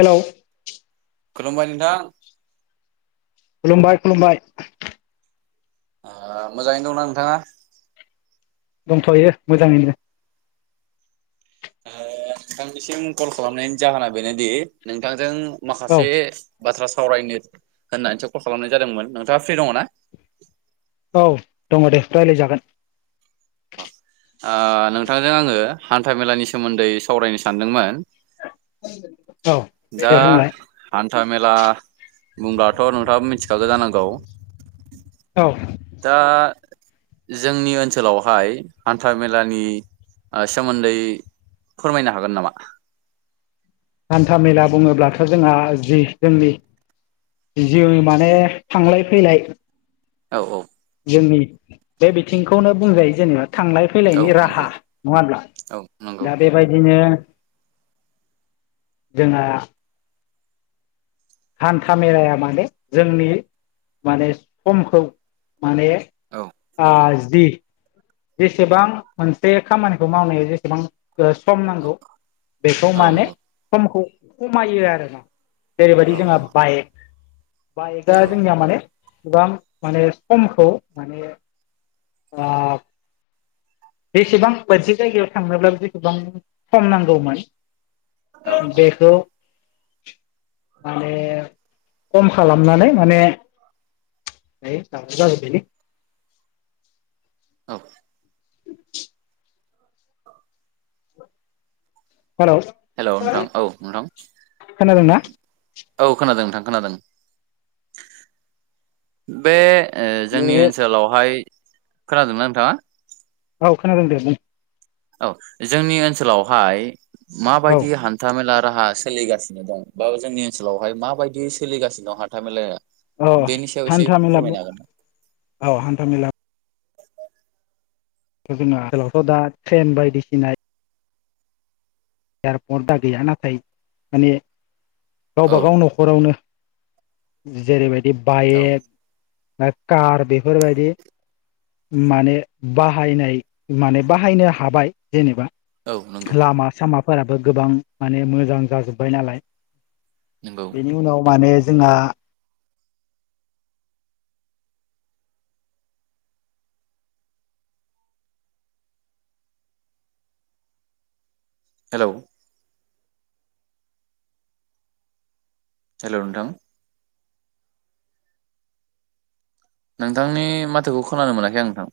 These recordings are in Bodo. हेल' खलुमबाय नोंथां खलुमबायबाय- खलुमबायबाय। मोजाङैनो दंना नोंथाङा? दंथ'यो मोजाङैनो। ओ नोंथांनिसिम कल खालामनायनि जाहोना बेनोदि नोंथांजों औ माखासे बाथ्रासो सावरायनो होननानैसो कल खालामनाय जादोंमोन नोंथाङा फ्रि दङ ना? औ दङ दे रायज्लायजागोन। ओ नोंथांजों आंङो हान्था मेलानि सोमोन्दै सावरायनो सानदोंमोन! [unintelligible] दा दे बुंलाय हान हान्था मेला बुंब्लाथ' नोंथाङा मिथिखागौ जानांगौ? औ दा जोंनि ओनसोलावहाय हान्था मेलानि ओ सोमोन्दै फोरमायनो हागोन नामा? हान्था मेला बुङोब्लाथ' जोंहा जि जोंनि जिवनि माने थांलाय फैलाय औ औ जोंनि बे बिथिंखौनो बुंजायो जेनेबा। थांलाय औ फैलायनि नंगौ राहा नङा होमब्ला औ नंगौ दा बेबायदिनो जोंहा। हान्था मेलाया माने जोंनि माने समखौ माने औ ओ नंगौ जि जेसेबां मोनसे खामानिखौ मावनायाव जेसेबां ओ सम नांगौ बेखौ औ माने नंगौ समखौ खमायो आरोना। जेरैबायदि औ जोंहा नंगौ बाइक बाइकआ नंगौ जोंनिया माने गोबां माने समखौ माने ओ बेसेबां मोनसे जायगायाव थांनोब्ला बेसेबां सम नांगौमोन। औ औ बेखौ माने खम खालामनानै माने है दावराव जाबाय थायोलै। औ। हेलौ हेलौ नोंथां औ नोंथां। खोनादोंना औ खोनादों नोंथां खोनादों बे ओ जोंनि बे ओनसोलावहाय खोनादोंना नोंथाङा? औ खोनादों दे बुं। औ जोंनि ओनसोलावहाय औ माबायदि हान्था मेला राहा सोलिगासिनो दं। बा जोंनि ओनसोलावहाय माबायदि सोलिगासिनो दं हाथा मेलाया? औ बेनि सायाव एसे हान्था मेला फोरमायनो हागोन ना? औ हान्था मेला। जोंनि ओनसोलावथ' दा ट्रेन बायदिसिना एयारपर्ट दा गैया नाथाय माने औ गावबागाव न'खरावनो जेरैबायदि औ बाइक बा कार बेफोरबायदि माने बाहायनाय माने बाहायनो हाबाय जेनेबा। औ नंगौ लामा सामाफोराबो गोबां माने मोजां जाजोब्बाय नालाय। नंगौ बेनि उनाव माने जोंहा हेलौ हेलौ' नोंथां नोंथांनि माथोखौ खोनानो मोनाखै आं नोंथां।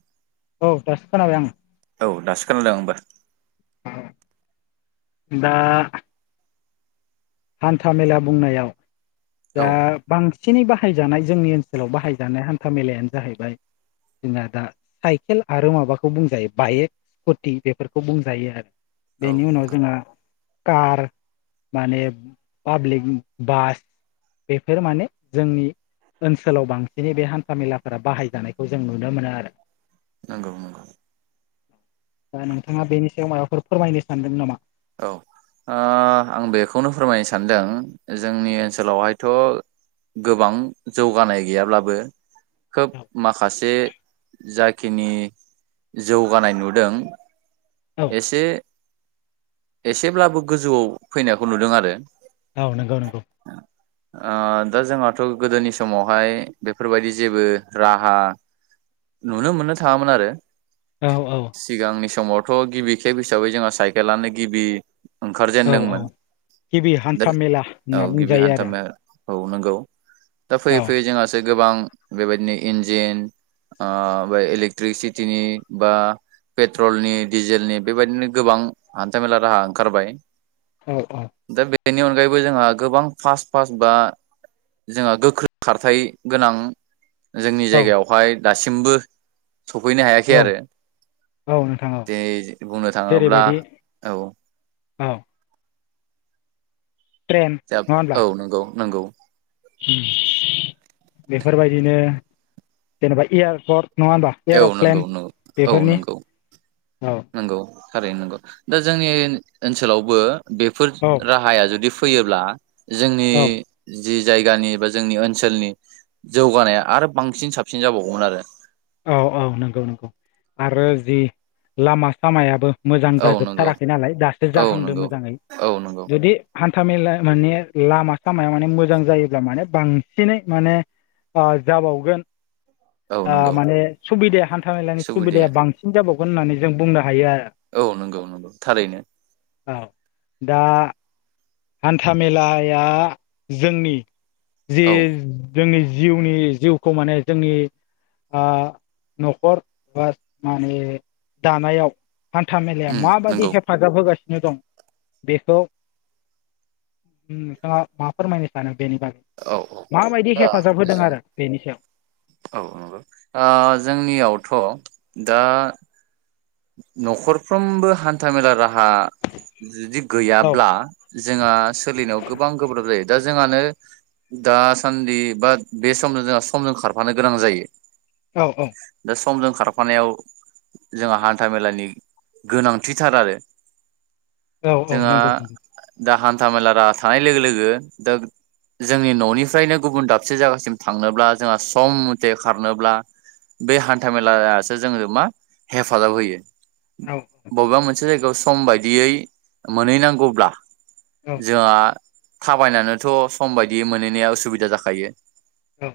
औ दासो खोनाबाय आंङो। औ दसो खोनादोंं आंबो। दा हान्था मेला बुंनायाव औ दा बां सिनै बाहायजानाय जोंनि ओनसोलाव बाहायजानाय हान्था मेलायानो जाहैबाय जोंना दा साइकेल आरो माबाखौ बुंजायो बाइक स्कुटि बेफोरखौ बुंजायो आरो। बेनि उनाव नंगौ जोंहा कार माने पाब्लिक बास बेफोर माने जोंनि ओनसोलाव बांसिनै बे हान्था मेलाफोरा बाहायजानायखौ जों नुनो मोनो आरो। नंगौ नंगौ। दा नोंथाङा बेनि सायाव माबाफोर फोरमायनो सानदों नामा? औ। ओ आं बेखौनो फोरमायनो सानदों जोंनि ओनसोलावहायथ'। गोबां जौगानाय गैयाब्लाबो खोब माखासे जाखिनि जौगानाय नुदों औ एसे एसेब्लाबो गोजौआव फैनायखौ नुदों आरो। औ नंगौ नंगौ। ओ दा जोंहाथ' गोदोनि समावहाय बेफोरबायदि जेबो राहा नुनो मोननो थाङामोन आरो। औ औ सिगांनि समावथ' गिबि खेब हिसाबै जोंहा साइकेलानो गिबि औ औ ओंखारजेेनदोंमोन। गिबि हान्था मेला होनना औ गिबि बुंजायो हान्था आरो औ नंगौ दा औ फैयै-फैयै जोंहासो गोबां बेबायदिनो इन्जिन ओ इलेक्ट्रिसिटिनि बा पेट्रलनि दिडिजेलनि बेबायदिनो गोबां हान्थ मेला राहा ओंखारबाय। औ औ दा बेनि अनगायैबो जोंहा गोबां फास्ट फास्ट बा जोंहा गोख्रों खारथाय गोनां जोंनि औ जायगायावहाय दासिमबो सफैनो हायाखै औ आरो। औ नोंथां औ दिनै बुंनो थाङोब्ला जेरैबायदि औ औ ट्रेन जा नङा होनब्ला औ नंगौ नंगौ। बेफोरबायदिनो जेनेबा एयारपर्ट नङा होमबा औ नंगौ एर'प्लेन नंगौ औ बेफोरनि नंगौ औ नंगौ थारैनो नंगौ। दा जोंनि ओनसोलावबो बेफोर औ राहाया जुदि फै- फैयोब्ला जोंनि औ जि जायगानि बा जोंनि ओनसोलनि जौगानाया आरो बांसिन साबसिन जाबावगौमोन आरो। औ औ नंगौ नंगौ आरो जि लामा सामायाबो मोजां औ नंगौ जाजोबथाराखै नालाय दासो औ जाहांदो नंगौ मोजाङै। औ नंगौ जुदि तामिल माने लामा-सामाया माने मोजां जायोब्ला माने बांसिनै माने जाबावगोन। औ ओ नंगौ। माने सुबिदाया हान्था मेलानि सुबिदाया सुबुदिया बांसिन जाबावगोन होननानै जों बुंनो हायो आरो। औ नंगौ नंगौ थारैनो। औ दा हान्था मेलाया जोंनि जि औ जोंनि जिउनि जिउखौ माने जोंनि ओ न'खर बा माने दानायाव हान्था मेलाया उम माबादि नंगौ हेफाजाब होगासिनो दं बेखौ नोंथाङा मा फोरमायनो सानो? बेनि बागै औ औ माबायदि दा हेफाजाब होदों जों आरो बेनि सायाव। औ नंगौ ओ जोंनियावथ' दा न'खरफ्रोमबो हान्था मेला राहा जुदि औ गैयाब्ला जोंहा सोलिनायाव गोबां गोब्राब जायो। दा जोंहानो दासान्दि बा बे समजों जोंहा समजों खारफानो गोनां जायो। औ औ दा समजों खारफानायाव जोंहा हान्था मेलानि गोनांथिथार आरो। औ औ जोंहा नंगौ दा हान्था मेला राहा थानाय लोगो लोगो दा जोंनि न'निफ्रायनो गुबुन दाबसे जायगासिम थांनोब्ला जोंहा सम मथे खारनोब्ला बे हान्था मेेलायासो जोंनो मा हेफाजाब होयो। नंगौ बबेबा मोनसे जायगायाव सम बायदियै मोनहैनांगौब्ला औ जोंहा थाबायनानैथ' सम बायदि मोनहैनाया उसुबिदा जाखायो। औ।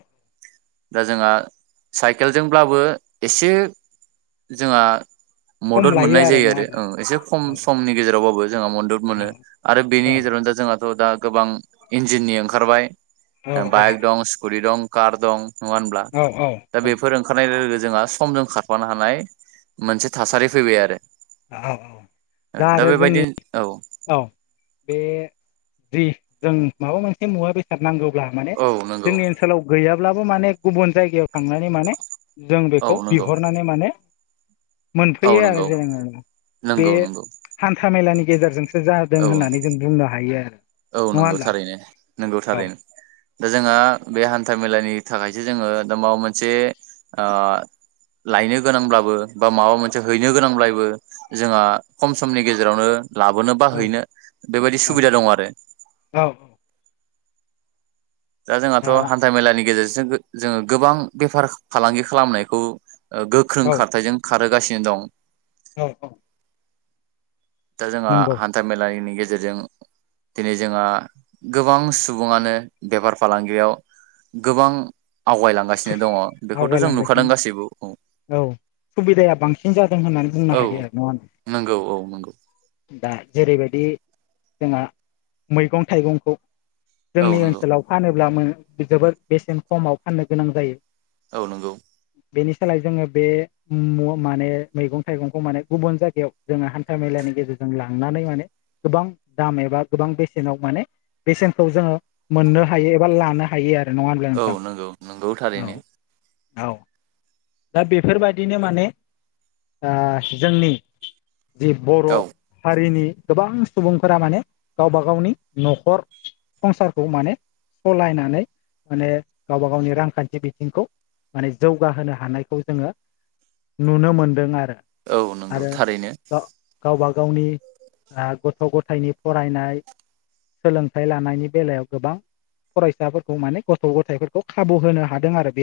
दा जोंहा साइकेलजोंब्लाबो एसे जोंहा सम मदद लायो मोननाय जायो नङा आरो होनबा ओ एसे खम औ समनि गेजेरावबाबो जों मदद मोनो आरो बेनि औ गेजेरावनो दा जोंहाथ' दा गोबां इन्जिननि ओंखारबाय औ बाइक दं स्कुटि दं कार दं नङा होनब्ला औ दा औ बेफोर ओंखारनाय जोंहा समजों खारफानो हानाय मोनसे थासारि फैबाय आरो औ औ दा आरो जोंनि बेबायदिनो औ औ बे जि जों माबा मोनसे मुवा बेसाद नांगौ। ब्ला माने औ नंगौ जोंनि ओनसोलाव गैयाब्लाबो माने गुबुन जायगायाव थांनानै माने जों औ बेखौ नंगौ बिहरनानै माने औ मोनफैयो आरो नंगौ जो बे नंगौ नंगौ हान्था मेलानि गेजेरजों जादों औ होननानै जों बुंनो हायो आरो औ नङा नंगौ होनब्ला थारैनो नंगौ औ थारैनो दा जोंहा बे हान्था मेलानि थाखायसो जोङो दा माबा मोनसे लायनो गोनांब्लाबो बा माबा मोनसे हैनो गोनांब्लाबो जोंहा खम समनि गेजेरावनो लाबोनो बा औ हैनो बेबायदि सुबिदा दं आरो औ औ दा जोंहाथ' हान्था मेलानि गेजेरजों जोङो गोबां बेफार फालांगि खालामनायखौ गोख्रों औ खारथायजों खारहोगासिनो दं। औ औ। दा जोंहा नंगौ हान्था मेलानि गेजेराव गेजेरजों दिनै जोंहा गोबां सुबुङानो बेफार फालांगियाव गोबां आवगायलांगासिनो दंङ बेखौथ' जों नुखादों आवगायलांगासिनो गासिबो औ सुबिदाया बांसिन जादों होननानै बुंनो हायो आरो ना होन नंगौ औ नंगौ दा जेरैबायदि जोंहा मैगं थाइगंखौ औ जोंनि नंगौ ओनसोलाव फानोब्ला जोबोद बेसेन खमाव फाननो गोनां जायो औ नंगौ। बेनि सोलाय जोङो बे माने मैगं थाइगंखौ माने गुबुन जायगायाव जोङो हान्था मेलानि गेजेरजों लांनानै माने गोबां दाम एबा गोबां बेसेनाव माने बेसेन जो मोननो हायो एबा लानो हायो आरो नङा होनब्ला औ नोंथां नंगौ नंगौ औ। थारैनो औ दा बेफोरबायदिनो माने जोंनि जि बर' औ हारिनि गोबां सुबुंफोरा माने गावबा गावनि न'खर संसारखौ माने सालायनानै माने गावबा गावनि रांखान्थि बिथिंखौ माने जौगाहोनो हानायखौ जोङो नुनो मोनदों आरो औ नंगौ आरो थारैनो गावबागाव गावनि गथ' गथायनि फरायनाय सोलोंथाइ लानायनि बेलायाव गोबां फरायसाफोरखौ माने गथ' गथायाइफोरखौ खाबु होनो हादों आरो बे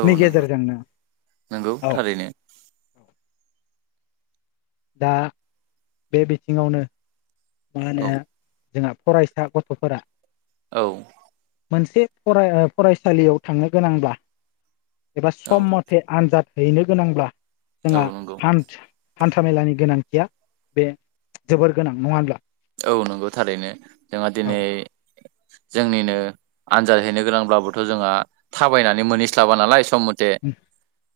औ नंगौ गेजेरजोंनो नंगौ औ औ थारैनो दा बे बिथिङावनो मा होनो औ जोंहा फरायसा गथ'फोरा औ मोनसे फ फरायसालियाव थांनो गोनांब्ला एबा औ सम मथे आनजाद हैनो गोनांब्ला औ जोंहा नंगौ हान हान्था मेलानि गोनांथिया बे जोबोर गोनां नंङा होनब्ला औ नंगौ थारैनो जोंहा औ दिनै जोंनिनो आनजाद हैैनो गोनांब्लाबोथ' जोंहा थाबायनानै मोनहैस्लाबा नालाय सम मथे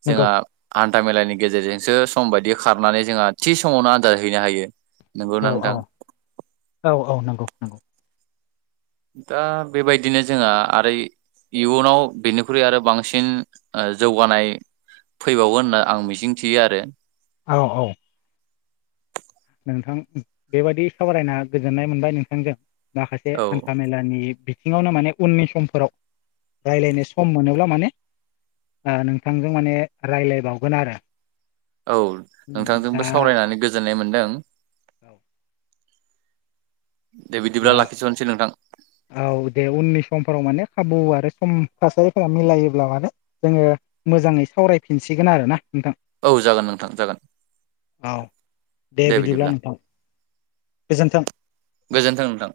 नंगौ जोंहा हान्थामेलानि गेजेरजोंसो सम बायदि खारनानै जोंहा थि समावनो आदार हैैनो हायो नंगौना औ औ नोंथां औ औ नंगौ नंगौ दा बेबायदिनो जोंहा आरो इयुनाव बिनिख्रुइ आरो बांसिन जौगानाय फैबावो होनना आं मिजिं थियो आरो औ औ नोंथां बेबायदि सावरायना गोजोननाय मोनबाय नोंथांजों माखासे औ हान्था मेलानि सिङावनो माने उननि समफोराव रायज्लायनो सम मोनोब्ला माने नोंथांजों माने रायज्लायबावगोन आरो औ नोंथांजोंबो सावरायनानै गोजोननाय मोन्दों औ दे बिदिब्ला दा लाखिथ'नोसै नोंथां औ दे उननि समफोराव माने खाबु आरो सम थासारिफोरा मिलायोब्ला माने जोङो मोजाङै सावरायफिनसिगोन आरो ना नोंथां औ जागोन नोंथां जागोन औ दे बिदिब्ला नोंथां गोजोन्थों गोजोन्थों नोंथां